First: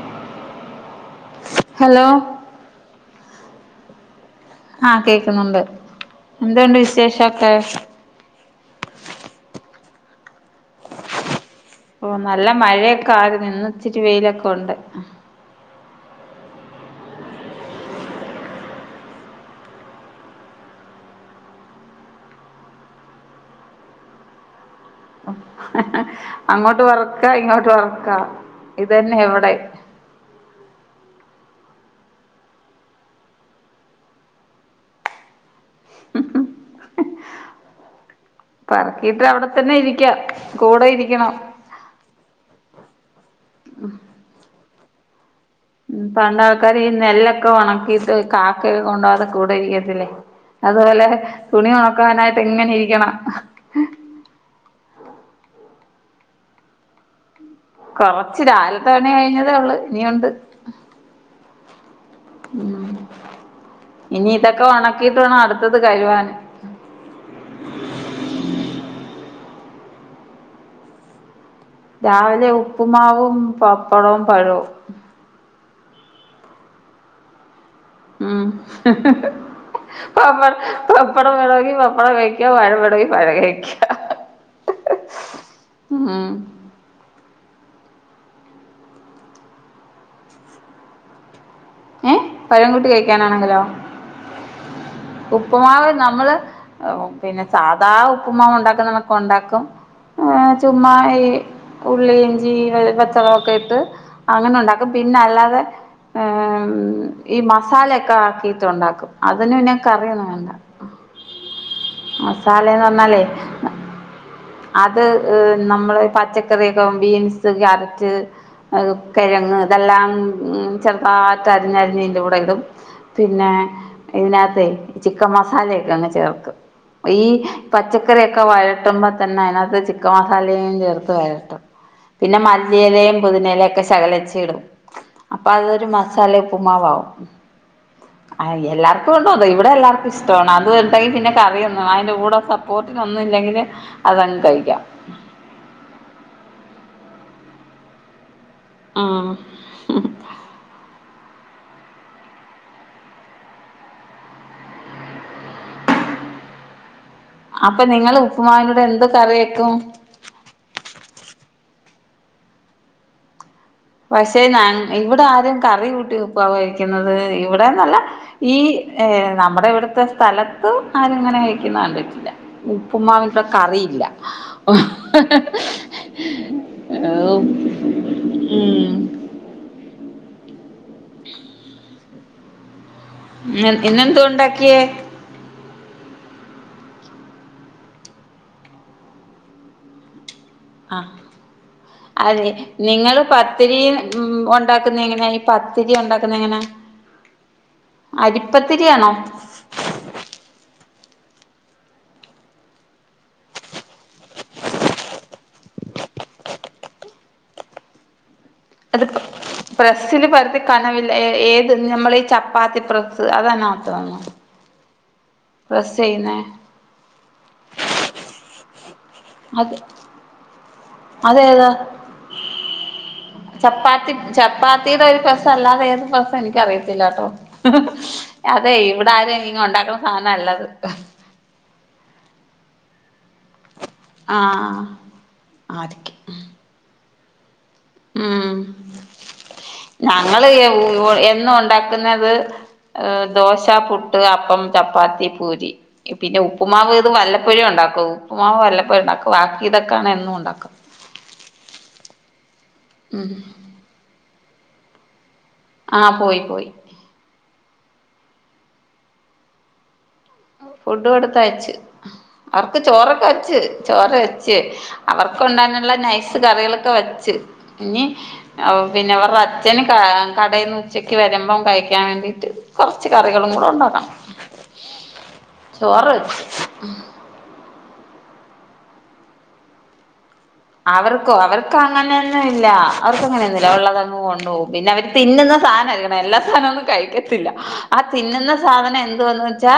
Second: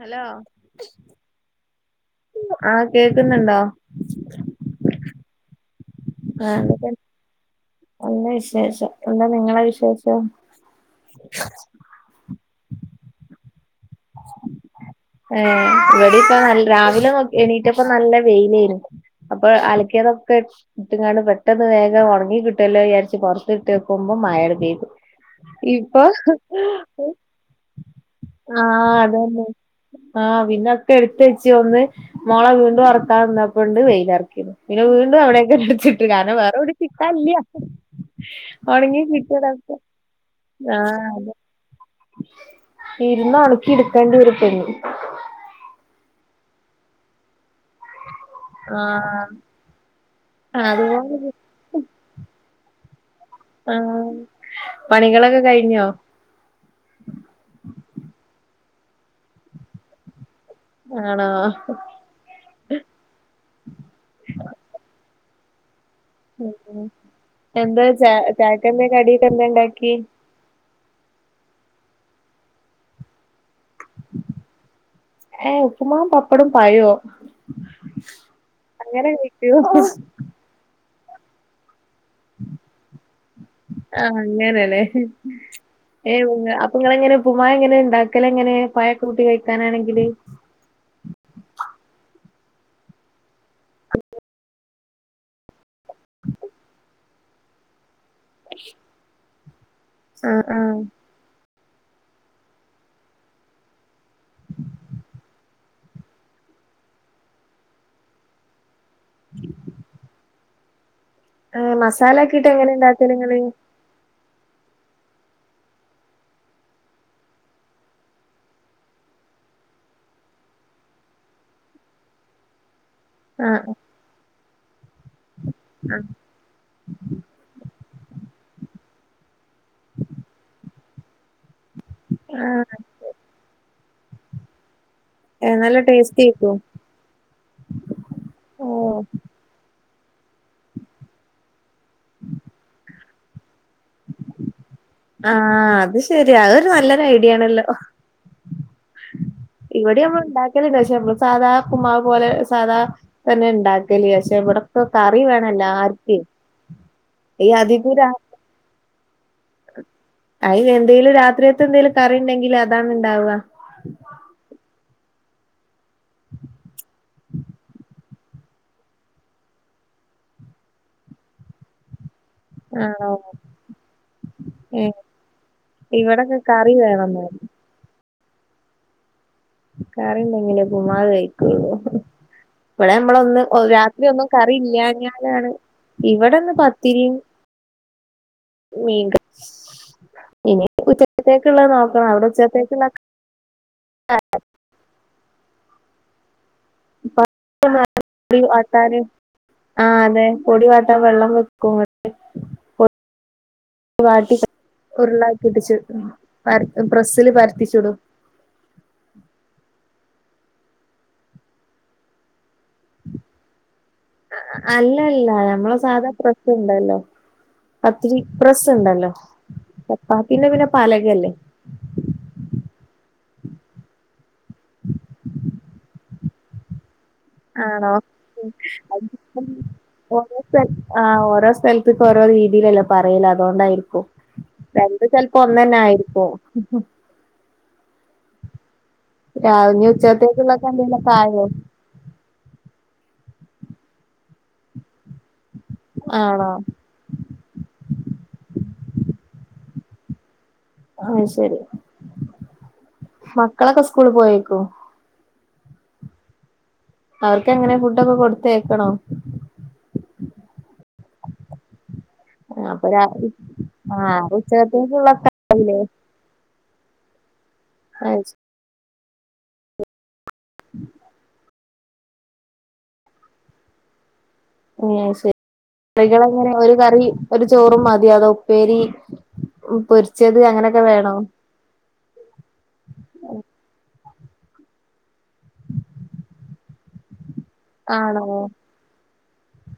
Hello hello ആഹ് കേക്കുന്നുണ്ടോ ആഹ് കേക്കുന്നുണ്ട് ആഹ് എന്തണ്ട് എന്തൊക്കെ വിശേഷൊക്കെ നല്ല വിശേഷം എന്ത നിങ്ങളെ വിശേഷം ഓ നല്ല മഴയൊക്കെ ആയിരുന്നു ഇന്ന്ച്ചിരിവെയിലൊക്കെ ഉണ്ട് ഏ ഇവിടെ ഇപ്പ നല്ല രാവിലെ നോ എണീറ്റ പ്പ നല്ല വെയില്ലേനി അപ്പൊ അലക്കതോക്കെ ഇട്ട് ങ്ങാണ്ട് പെട്ടെന്ന് വേഗം ഉണങ്ങി കിട്ടുല്ലോ വിചാരിച്ച് പുറത്ത് ഇട്ട് ക്കുമ്പോം മഴ പെയ്ത് അങ്ങോട്ട് ഉറക്ക ഇങ്ങോട്ട് ഉറക്ക ആഹ് അതന്നെ ആഹ് പിന്നൊക്കെ എടുത്തച്ച് ഓന്ന് മോളെ വീണ്ടും ഉറക്കാന്നപ്പണ്ട് വെയില് അറക്കിണ് പിന്നെ വീണ്ടും അവിടെയൊക്കെ കാരണം വേറെ എവിടെ കിട്ടൻല്ല ഉണങ്ങി പറക്കിയിട്ട് കിട്ടട അവിടെ തന്നെ ഇരിക്കാം കൂടെ ആഹ് അത ഇരിക്കണം ഇന്ന് ഒൺക്കി എടുക്കേണ്ടി ഒരു പെണ് ഉം പണ്ട ആൾക്കാര് ഈ നെല്ലൊക്കെ ഉണക്കിട്ട് കാക്കൊക്കെ ആഹ് കൊണ്ടാവാതെ കൂടെ ഇരിക്കത്തില്ലേ അതുപോ അതുപോലെ തുണി ഉണക്കാനായിട്ട് ഇങ്ങനെ ഇരിക്കണം ആഹ് പണികളൊക്കെ കഴിഞ്ഞോ കൊറച്ച് രാവിൽത്തെ കണി കഴിഞ്ഞതേ ഉള്ള് ഇനിയുണ്ട് ആണോ ഉ ഇനി ഇതൊക്കെ ഉണക്കിട്ട വാണം അടുത്തത് കഴുവാൻ എന്താ ച ചായക്ക് കടീ എന്തേ ഉണ്ടാക്കി രാവിലെ ഉപ്പുമാവും പപ്പടവും പഴവും ഏ ഉപ്പ്മാവും പപ്പടും പഴവോ ഉം കഴിക്കോ പപ്പട പപ്പട വേണോഗി പപ്പ പപ്പട കഴിക്കാ പഴോവേണോഗി പഴ കഴിക്ക ആഹ് അങ്ങനെല്ലേ ഉം നിങ്ങളെങ്ങനെ ഉപ്പു മാവ് എങ്ങനെ ഇണ്ടാക്കല എങ്ങനെ പായക്ക കൂട്ടി കഴിക്കാനാണെങ്കില് ഏ പഴംകൂട്ടി കഴിക്കാനാണെങ്കിലോ ഉപ്പമാവ് നമ്മള് പിന്നെ സാധാ ഉപ്പ്മാവ് ഉണ്ടാക്കുന്ന ഉണ്ടാക്കും ആഹ് ആഹ് ചുമ്മാ ഈ ഉള്ളി ഇഞ്ചി വെ പച്ചളമൊക്കെ ഇട്ട് അങ്ങനെ ഉണ്ടാക്കും പിന്നെ അല്ലാതെ ഉം ഈ മസാലയൊക്കെ ആക്കിട്ടുണ്ടാക്കും അതിന് പിന്ന കറിയന്ന വേണ്ട ആ മസാലക്കിയിട്ട് എങ്ങനെ മസാലയെന്ന് പറഞ്ഞാലേ ഉണ്ടാക്കല്ങ്ങള് അത് നമ്മള് പച്ചക്കറിയോക്ക ബീൻസ് കാരറ്റ് അതൊക്കെ കിഴങ്ങ് ഇതെല്ലാം ചെർ താ രിഞ്ഞരിഞ്ഞ ഇന്റെ കൂടെ ഇടും പിന്നെ ആഹ് ഇതിനകത്തെ ചിക്കൻ മസാലയൊക്കെ ആഹ് അങ്ങ് ചേർക്കും ഈ പച്ചക്കറിയൊക്കെ വഴട്ടുമ്പോ തന്നെ അതിനകത്ത് ചിക്കൻ മസാലയും ചേർത്ത് വഴ ട്ടും പിന്നെ ആഹ് മല്ലിയിലേയും പുതിനേലേ ഒക്കെ ശകലച്ചി ഇടും നല്ല ടേസ്റ്റ് സാലെ ഉപ്പമാവാവും അ ഓഹ് എല്ലാർക്കും [unintelligible] പ ഇവിടെ എല്ലാർക്കും ഇഷ്ടമാണ്. അത് എന്തെങ്ക പിന്നെ കറിയന്നും, അതിന്റെ കൂടെ സപ്പോർട്ട്. ഒന്നും ഇല്ലെങ്കില് അതങ്ങ് കഴിക്കാം. ആഹ അത് ശെരിയാ. അത് ഒരു നല്ലൊരു ഐഡിയ ആണല്ലോ. ആഹ് ഇവിടെ നമ്മൾ ഉണ്ടാക്കലണ്ട്. പക്ഷേ മ്മ സാധാ ഉപ്മ പോലെ, സാധാ. തന്നെ ഇണ്ടാക്കല്. പക്ഷെ ഇവിടക്കൊ കറി വേണല്ലാർക്ക്. അപ്പ നിങ്ങള് ഉപ്പുമാവിന്റുടാ എന്ത് കറി വെക്കും? അയിന് എന്തേങ്കിലും രാത്രിയത്ത് എന്തേലും കറിണ്ടെങ്കിൽ അതാണ് ഉണ്ടാവുക. പക്ഷെ ഞ ഇവിടെ ആരും കറി കൂട്ടി ഉപ്പാവ് കഴിക്കുന്നത് ഇവിടെന്നല്ല. ഈ ഏ നമ്മുടെ ഇവിടുത്തെ സ്ഥലത്ത് ആരിങ്ങനെ കഴിക്കുന്ന കണ്ടിട്ടില്ല. ആ ഉപ്മാവിപ്പോ കറിയില്ല. ഇവിടെക്കെ കറി വേണം [unintelligible] ഉം. കറിയൊണ്ടെങ്കിലെ ഉപ്പുമാവു കഴിക്കോളു ഇവിടെ നമ്മളൊന്ന് രാത്രി ഇന്നെന്തോ ഒന്നും കറി ഉണ്ടാക്കിയേ? ഇല്ലഞ്ഞാലാണ്. ഇവിടെ ഒന്ന് പത്തിരിയും, [unintelligible] ആഹ് ഉച്ചത്തേക്കുള്ളത് നോക്കണം അവിടെ അതെ ഉച്ചത്തേക്കുള്ള നിങ്ങള് പത്തിരി ഒൺ ഉണ്ടാക്കുന്ന എങ്ങനാ, ഈ പത്തിരി ഉണ്ടാക്കുന്ന എങ്ങനാ, അരിപ്പത്തിരിയാണോ? ആഹ അതെ പൊടി വാട്ടാൻ വെള്ളം വെക്കും [unintelligible] വാട്ടി ഉരുളാക്കിടിച്ചു പ്രസ്സില് പരത്തിച്ചുടും. അത് പ്രസില് പരത്തി കനവില്ല ഏത് നമ്മള ഈ ച പാത്തിപ്രസ് അതാ നാ [unintelligible] അല്ലല്ല ഞമ്മള സാധാ പ്രസ്ണ്ടല്ലോ. പത്തിരി പ്രസ് ഉണ്ടല്ലോ. അത് ചപ്പാത്തീനെ പിന്നെ പലകയല്ലേ [inaudible] [inaudible] ചപ്പാത്തി ചപ്പാത്തിയുടെ ഒരു പ്രസ്സ് അല്ലാതെ ഏത് പ്രസ്സ് എനിക്കറിയത്തില്ലാട്ടോ. ആണോ അതെയ് ഇവിട ആരും അതിപ്പം അങ്ങിങ്ങ ഉണ്ടാക്കണ ഓരോ സാധനല്ലത്. സ്ഥൽ ആ ഓരോ സ്ഥല ഇതിപ്പ ഓരോ രീതിയിലല്ലോ പറയല് അതുകൊണ്ടായിരിക്കും. ആഹ് രണ്ട് ചിലപ്പോ ഒന്ന്‌ തന്നെ ആരിക്കും ആയിരിക്കും. ഉം ഉം. ഉം രാവിലെ ഞങ്ങള് എ ഉച്ചത്തേക്കുള്ളൊക്കെ ഒ എന്തെങ്കിലുമൊക്കെ ആയോ എന്നും ഉണ്ടാക്കുന്നത്, ഏ ദോശ, പുട്ട്, അപ്പം, ചപ്പാത്തി, പൂരി പിന്നെ ആണോ ഉപ്പുമാവ് ഇത് വല്ലപ്പൊഴും ഉണ്ടാക്കും. ഉപ്പുമാവ് വല്ലപ്പഴും ഉണ്ടാക്കും. ബാക്കി ഇതൊക്കാണ് എന്നും ഉണ്ടാക്കും. ആയ് ശരി. മക്കളൊക്കെ സ്കൂള് പോയേക്കോ? ആഹ പോയി പോയി. അവർക്ക്ങ്ങനെ ഫുഡ ഒക്കെ കൊടുത്തേയക്കണോ? ഫുഡ് കൊടുത്തയച്ച്. ആ, അർക്ക് അപ്പൊ രാ ചോറൊക്കെ വച്ച്. ആ ചോറ് വച്ച്. ഉച്ചത്തേക്കുള്ളൊക്കെ അവർക്ക ആയില്ലേ ഉണ്ടങ്ങനുള്ള നൈസ് കറികളൊക്കെ വച്ച ച് അത് പിന്നെ അവ അവർടെ അച്ഛന് കാ കടേന്ന് ഉച്ചക്ക് വരുമ്പം കഴിക്കാൻ വേണ്ടിട്ട്, കുറച്ച് കറികളും കൂടെ ഉണ്ടാക്കണം. [unintelligible] ചോറ് വെച്ച് കളങ്ങനെ [unintelligible] കറി ഒരു ചോറും മതി. അത ഉപ്പേരി, പൊരിച്ചത് അങ്ങനെ. അവർക്കോ അവർ കങ്ങനെന്നുല്ല. അവർക്കു അങ്ങനേംന്നില്ല ഉള്ളതങ് കൊണ്ടു പോകും. പിന്നെ അവര് തിന്നുന്ന സാധന നല്ല സാധനം ഒന്നും കഴിക്കത്തില്ല. ആ ആണോ തിന്നുന്ന സാധനം എന്ത്‌ ന്തോന്ന് വെച്ചാ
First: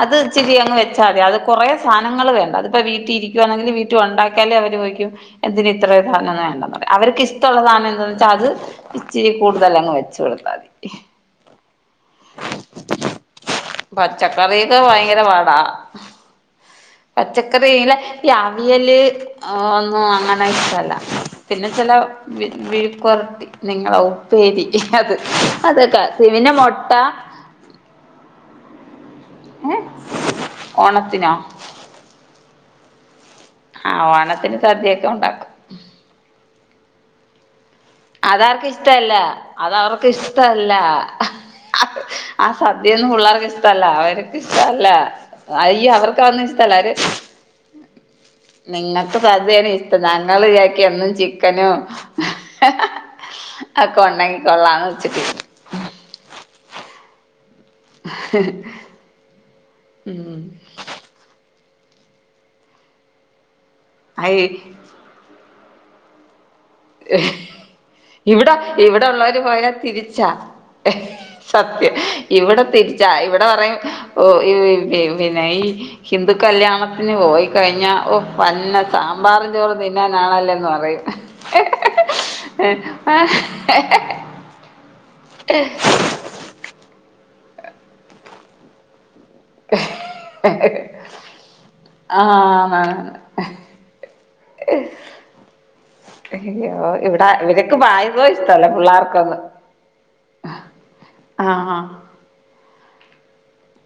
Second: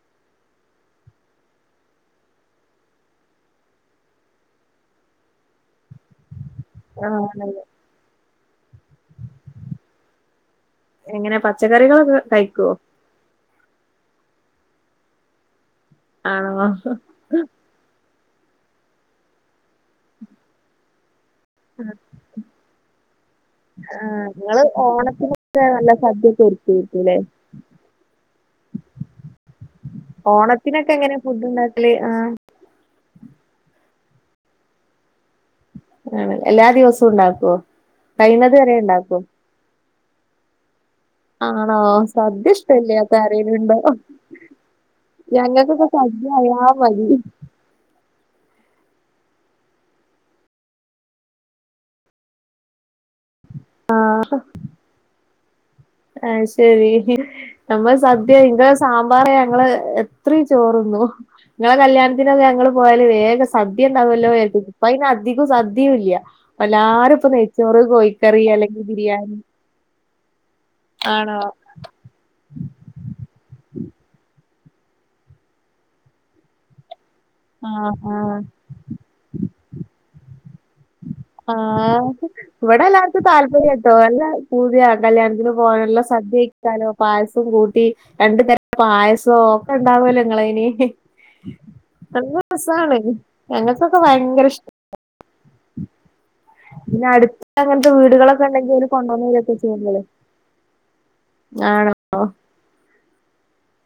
അത് ഇച്ചിരി അങ്ങ് വെച്ചാ മതി. അത് കുറെ സാധനങ്ങൾ വേണ്ട. അതിപ്പോ വീട്ടിരി [unintelligible] ന്നെങ്കിൽ വീട്ടിൽ ഉണ്ടാക്കാലേ അവര് പോയ്ക്കും. എന്തിന് ഇത്രയും സാധനം വേണ്ടന്ന്. അവർക്ക് ആഹ് ഇഷ്ടമുള്ള സാധനം എന്താ വെച്ചാൽ അത്. ഇച്ചിരി കൂടുതൽ അങ്ങ് വെച്ച് കൊടുത്താ മതി എങ്ങനെ പച്ചക്കറികളൊക്കെ കഴിക്കുവോ പച്ചക്കറിയൊക്കെ ഭയങ്കര പാടാ ആണോ പച്ചക്കറിയില് ഈ അവിയല് അ ഒന്നും അങ്ങനെ ഇ്ഷടമല്ല പിന്നെ ചില മി മിഴ്ക്ക്പരട്ടി നിങ്ങള് ഞങ്ങള് ഉപ്പേരി അത് ഓണൊക്കെ നല്ല അതൊക്കെ സി സദ്യൊക്കെ പിന്നെ മുട്ട ഒരുക്കിയിരിക്കൂല്ലേ ഏ ഓണത്തിനൊക്കെ എങ്ങനെയാ ഓണത്തിനോ ഫുഡ് ഉണ്ടാക്കല് ആ ആഹ് ഓണത്തിന് സദ്യയൊക്കെ ഉണ്ടാക്കും ആണ്, എല്ലാ ദിവസും ഇണ്ടാക്കോ? കയ്യ്ണത് വരെ ഇണ്ടാക്കോ? അതവർക്കിഷ്ടവല്ല ആണോ [unintelligible] സദ്യ ആഹ് സദ്യൊന്നും ഇഷ്ടല്ലാത്ത പിള്ളാർക്ക് ആരേലും ഉണ്ടോ? ഇഷ്ടമല്ല അവർക്ക് ഇഷ്ടല്ല ഞങ്ങക്കൊക്കെ അയ്യോ സദ്യ അവർക്കതൊന്നും ആയാ ഇഷ്ടമല്ല അവര് മതി നിങ്ങൾക്ക് സദ്യയാണ് ഇഷ്ടം ഞങ്ങൾ വിചാരിക്കും എന്നും ചിക്കനും [unintelligible] കൊള്ളാംന്ന് [unintelligible] അത് ശരി നമ്മൾ സദ്യ ഇങ്ങള് സാമ്പാറ് ഞങ്ങള് എത്രയും ചോറുണ്ണും ഞാൻ കല്യാണത്തിന് ഞങ്ങള് പോയല് ഇത് വേഗം സദ്യയുണ്ടാവുമല്ലോ അയ് ഇപ്പ അതിന് അധികം സദ്യയും ഇല്ല എല്ലാരുപ്പൊ നെയ്ച്ചോറ്, കോയിക്കറി, ഇവിടെ അല്ലെങ്കി ഇവിടെ ബിരിയാണി [unintelligible] തിരിച്ചാ ആണോ സത് ഇവിടെ തിരിച്ച ഇവിടെ പറയും ഒ ഇ പിന്നെ ഈ ഹിന്ദു കല്യാണത്തിന് പോയി ആഹ് കഴിഞ്ഞാ ഓ ആഹ് പന്ന സാമ്പാറും ചോറ് തിന്നാനാണല്ലേന്ന് പറയും ആഹ് ഇവിടെല്ലാവർക്കും താല്പര്യാ കേട്ടോ അല്ല പൂതിയ കല്യാണത്തിന് പോകാനുള്ള സദ്യകഴിക്കാലോ പായസം കൂട്ടി രണ്ടു തരം പായസം നോക്കണ്ടാവൂലോ നിങ്ങളെ ഇനി നല്ല ആഹ് രസാണ് ഞങ്ങൾക്കൊക്കെ ഭയങ്കര ഇഷ്ട [inaudible] അയ്യോ പിന്നെ ഇവിടെ അടുത്ത് ഇവരൊക്കെ അങ്ങനത്തെ പാല് പോലും വീടുകളൊക്കെ ഇഷ്ടമല്ല ഉണ്ടെങ്കിൽ ഓല് കൊണ്ടുവന്ന് പിള്ളാർക്കൊന്നും തരുവൊക്കെ ചെയ്യും ഞങ്ങള് ആഹ് ആണോ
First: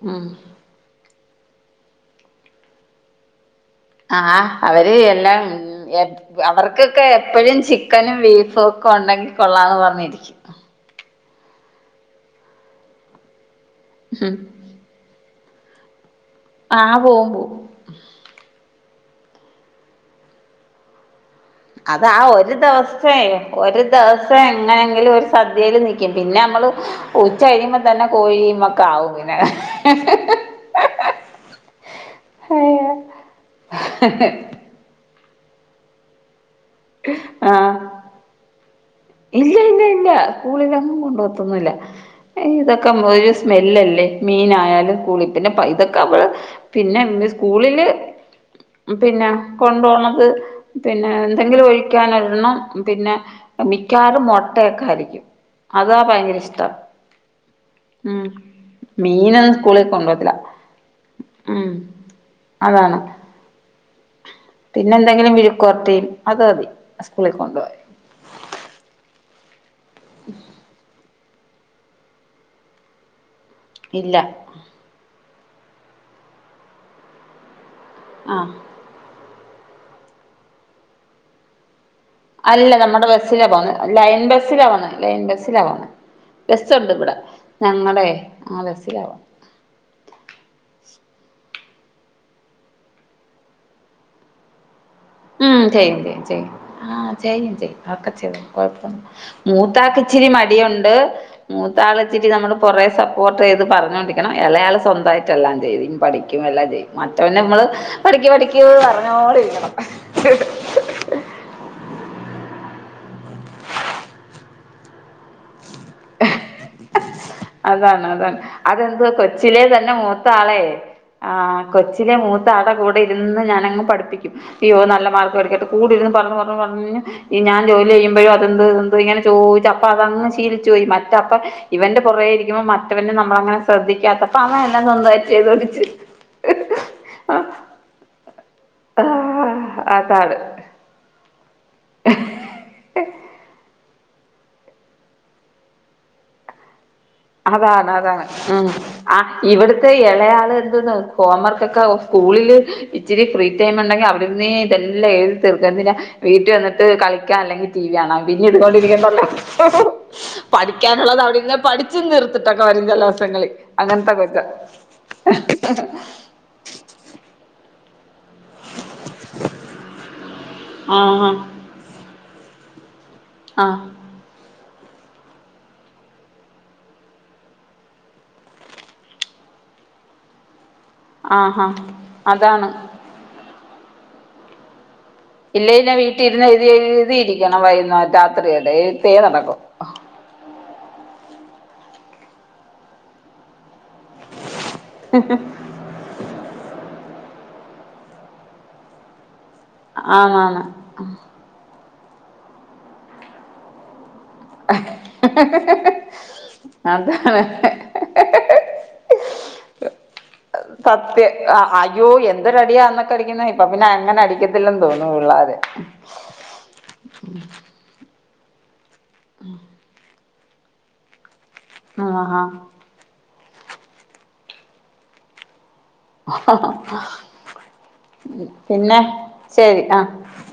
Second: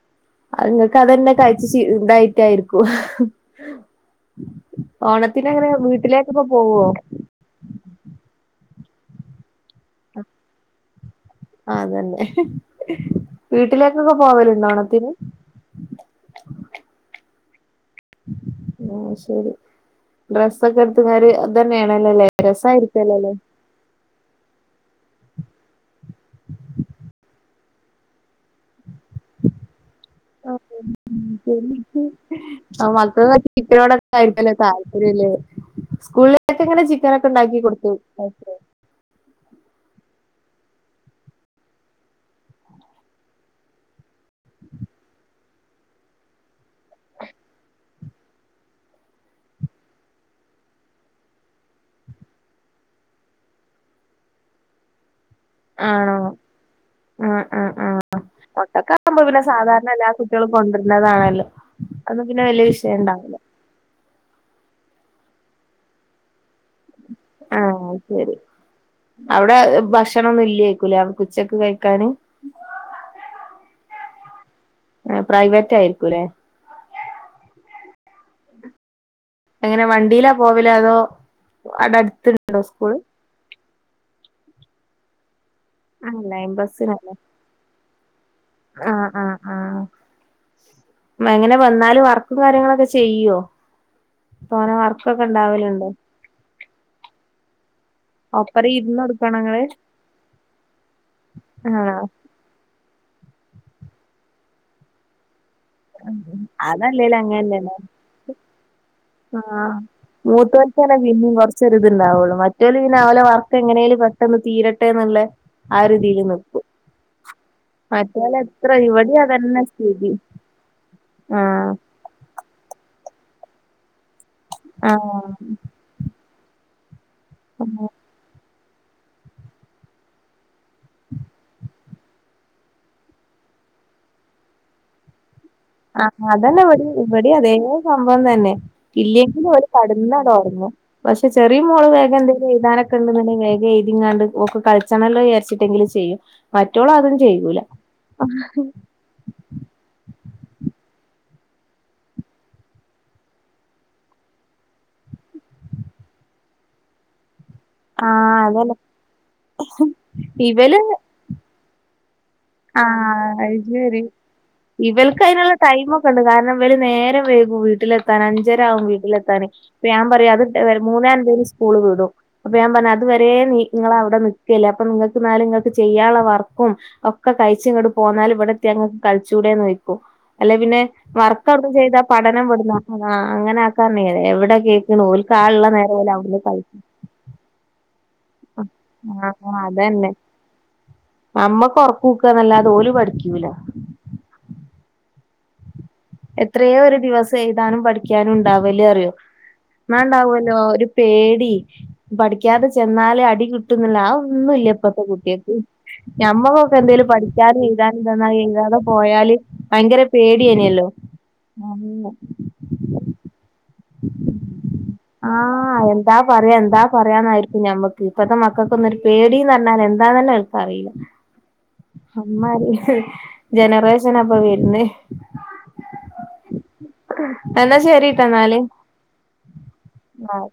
മം അത് നിങ്ങക്ക് അതന്നെ കഴിച്ച് ശീ ഇതായിട്ടായിരിക്കും ആഹ് അവര് എല്ലാം ഓണത്തിന് ഉം അങ്ങനെ എൽ വീട്ടിലേക്കൊക്കെ പോകും അവർക്കൊക്കെ എപ്പോഴും ചിക്കനും ബീഫും ഒക്കെ ഉണ്ടെങ്കിൽ കൊള്ളാന്ന് പറഞ്ഞിരിക്കും അതന്നെ [unintelligible] വീട്ടിലേക്കൊക്കെ ഉം പോവലുണ്ടോ ഓണത്തിന് ആഹ് പോകും പോകും ആഹ് ശരി ഡ്രെസ്സൊക്കെ എടുത്ത് തരുവോ ഇതന്നെയ അത് ആ ആണല്ലല്ലേ ഒരു ദിവസേ രസമായിരിക്കല്ലല്ലേ ഒരു ദിവസം എങ്ങനെങ്കിലും ഒരു സദ്യയിൽ നിക്കും പിന്നെ നമ്മള് ഉ ച്ചകഴിയുമ്പതന്നെ കോഴിയുമൊക്കാവും പിന്നെ [unintelligible] മക്കൾക്ക് ചിക്കനോടൊക്കെ ആയിരിക്കുമല്ലോ താല് ലേ സ്കൂളിലൊക്കെ ഇങ്ങനെ ചിക്കനൊക്കെ ഉണ്ടാക്കി ആഹ് കൊടുത്ത് വിടുവോ ഇല്ല ഇല്ല ഇല്ല സ്കൂളിലൊന്നും കൊണ്ടുപോകത്തൊന്നുമില്ല. ഇതൊക്കെ ഒരു സ്മെല്ലല്ലേ? മീനായാലും കൂളി പിന്നെ പൈസക്ക [unintelligible] പിന്നെണ്ട് സ്കൂളില് പിന്നെ കൊണ്ടുപോണത് പിന്നെ എന്തെങ്കിലും ഒഴിക്കാൻ ഒരണ്ണം പിന്നെ മിക്കവാറും മുട്ടയൊക്കെ ആയിരിക്കും അതാ ആണോ ഭയങ്കര ഇഷ്ടം ഉം മൊട്ടൊക്കെ ആവുമ്പോ പിന്നെ മീനൊന്നും സ്കൂളിൽ സാധാരണ എല്ലാ കൊണ്ടോകത്തില്ല കുട്ടികളും കൊണ്ടുവരുന്നതാണല്ലോ ഉം അതു പിന്നെ വലിയ വിഷയം അതാണ് ഉണ്ടാവില്ല പിന്നെ എന്തെങ്കിലും വിഴുക്കുപുരട്ടി അത് മതി സ്കൂളിൽ കൊണ്ടുപോകാൻ ആ ശരി അവിടെ ഭക്ഷണ ഒന്നും ഇല്ലേയിക്കുല്ലേ അവർക്ക് ഉച്ചക്ക് കഴിക്കാന്. ഇല്ല ആ പ്രൈവറ്റ് ആയിരിക്കൂല്ലേ? ആഹ്‌ എങ്ങനെ വണ്ടിയിലാ പോവില് അതോ അടെ അട് അല്ല നമ്മുടെ ബസ്സിലാ പോന്ന് ലൈൻ ബസ്സിലാ പോന്നുന്നത് ലൈൻ ബസ്സിലാ പോണെ ആഹ് ലൈൻ ബസ്സുണ്ട് ബസ്സിനല്ലേ ഇവിടെ ഞങ്ങളെ ആ ആഹ് ബസ്സിലവാം ആഹ് ആഹ് മെങ്ങനെ വന്നാല് വർക്കും കാര്യങ്ങളൊക്കെ ചെയ്യുവോ? പാർക്കൊക്കേട് ഉം ചെയ്യും ചെയ്യും ചെയ്യും ആഹ് ചെയ്യും ചെയ്യും ഒക്കെ ചെയ് ഒപ്പരം കുഴപ്പം ഇരുന്ന് കൊടുക്കണോ ഇങ്ങള് മൂത്താക്ക ഇച്ചിരി മടിയുണ്ട് മൂത്താള് ആഹ് ഇച്ചിരി നമ്മള് കുറേ സപ്പോർട്ട് ചെയ്ത് പറഞ്ഞോൊണ്ടിരിക്കണം ഇളയാള് സ്വന്തമായിട്ട് അല്ല ചെയ്തു പഠിക്കും എല്ലാം ചെയ്യും അതല്ലേലും മറ്റവന്ന നമ്മള് അങ്ങനെന്നെല്ലേ പഠിക്ക് പഠിക്ക് പറഞ്ഞോണ്ട് ഇരിക്കണം മു പിന്നെ കുറച്ചൊരിത്ണ്ടാവുള്ളൂ മറ്റേല് പിന്നെ അവലെ വർക്ക് എങ്ങനെല് പെട്ടെന്ന് തീരട്ടെന്ന്ള്ളേ ആ രീതിയിലു നിക്കു. [unintelligible] അതാണ് അതാണ് അതെന്ത് ഇവിടിം കൊച്ചിലെ അതന്നെ തന്നെ സ്ഥിതി മൂത്ത ആളെ ആ ആഹ് കൊച്ച് ച്ചിലെ മൂത്ത ആടെ കൂടെ ഇരുന്ന് ഞാനങ്ങ് പഠിപ്പിക്കും അയ്യോ നല്ല മാർക്ക് ആഹ് ഒരുക്കട്ടു കൂടിരുന്ന് പറ പറ പറഞ്ഞ് ഈ ഞാൻ ജോലി ചെയ്യുമ്പോഴും അതെന്ത് ഇങ്ങനെ ചോദിച്ച അപ്പൊ അതങ്ങ് ശീലിച്ചു യി മറ്റപ്പ ഇവന്റെ പുറകോയിരിക്കുമ്പോ മറ്റവനെ നമ്മളങ്ങനെ ശ്രദ്ധിക്കാത്തപ്പ അവനെല്ലാം സ്വന്തായി ചെയ്തോ ആഹ് അതന്നെ ഇവടി ഇവടീ അതേ സംഭവം തന്നെ. ആ ഇല്ലെങ്കിലും ഓല് കടുന്നാട് അതാണ് ഒറങ്ങു. പക്ഷെ ചെറിയ മോള് വേഗം എന്തെങ്കിലും എയ്താനൊക്കെ ഉണ്ട്ന്ന് ഉണ്ടെങ്കി വേഗം എഴുതിങ്ങാണ്ട് ഓക്ക് കളി ചെമല്ലേ ഇരിച്ചിട്ടെങ്കും ചെയ്യും മറ്റോളോ അത് അതാണ് അതാണ് ഉം. ആഹ് ഇവിടുത്തെ ഇളയാള് എന്തന്ന് ഹോംവർക്കൊക്കെ സ്കൂളില് ഇ ഇച്ചിരി ഫ്രീ ടൈം ഉണ്ടെങ്കി അവിടുന്നെ ഇതെല്ലാം എഴുതി തീർക്കുക എന്തിനാ വീട്ട വന്നട്ട് കളിക്കാൻ അല്ലെങ്കി ത്തിലാണ് ആഹ് പിന്നെ അതന്നെ ഇടുണ്ടിരിക്ക ഇവല് പഠിക്കാനുള്ളത് അവിടെ പഠി ന്ച് നിർത്തിട്ടൊക്കെ വര ആഹ് ചല്ലസങ്ങളി അത് ശരി അങ്ങനത്തെ കൊക്കെ വല് നേരം വൈകു വീട്ടിലെത്താൻ അഞ്ചര ആവു വീട്ടിലെത്താാന് പയാൻ പറയാ അത് എഹ് മൂന്നേ ആഹ് അൻമ്പയ്ന് സ് കൂള് വീടും അപ്പൊ ഞാൻ പറഞ് അതുവരെ ആഹ് നിങ്ങള അവിടെ നി ക്കല്ലേ അപ്പം നിങ്ങൾക്ക് ന്നാലും നിങ്ങക്ക് ചെയ്യാൻള്ള വർക്കും ഒ ക്കെ കഴിച്ങ്ങട്ട് പോന്നാലും ഇവടെ ങ്ങൾക്ക് കളിചൂടെ നോയ്ക്കും അല്ലെ പിന്നെ വർക്ക് ആഹ് ഔട്ന്ന് ആഹ് ചെയ്താ പഠനം അതാണ് ഇവട ആ അങ്ങനെ ആക്കാണ എവിടെ കേൾക്കണ ഇല്ല ഇന്നെ വീട്ടിൽ ഇരുന്ന് എഴുതി എഴുതിയിരിക്കണം വൈരുന്നറ്റ ആഹ് ആഹ് അതന്നെ അമ്മക്ക് ഉറക്കൂക്കന്നല്ലാതെ ഓല് പഠിക്കൂല ഹ് ഹ് എത്രയോ ഒരു ദിവസം എഴുതാനും പഠിക്കാനു ഉണ്ടാവല്ലേ അറിയോ ന്നാണ്ടാവല്ലോ ആന്നാന്ന് ഒരു പേടി പഠിക്കാതെ ചെന്നാല് അടി കിട്ടുന്ന്ള്ള ആഒ ന്നുല്ല ഇപ്പത്തെ കുട്ട്യേക്ക് ഞമ്മക്കൊക്കെ എന്തേലും പഠിക്കാനു അതാണ് എയിതാനു തന്ന അത്‌ എഴതാതെ പോയാല് ഭയങ്കര പേടിയനല്ലോ. അയ്യോ എന്ത് റെഡിയാന്നൊക്കെ അടിക്കുന്ന ഇപ്പ പിന്നെ എങ്ങനെ അടിക്കത്തില്ലന്ന് തോന്നൂ വിള്ളാരെ ന്താ പറയാ എന്താ പറയാന്നായിരിക്കും ഞമ്മക്ക് ഇപ്പഴത്തെ മക്കക്ക് ഒന്നൊര് പേടിന്ന് ർഞ്ഞാൽ എന്താന്നെന്നെ അറീല ആഹാ അമ്മായിരി ഹ് ജനറേഷൻ അപ്പൊ വരുന്നെ എന്നാ ശരിട്ടോ പിന്നെ ശരി അഹ് ആഹ്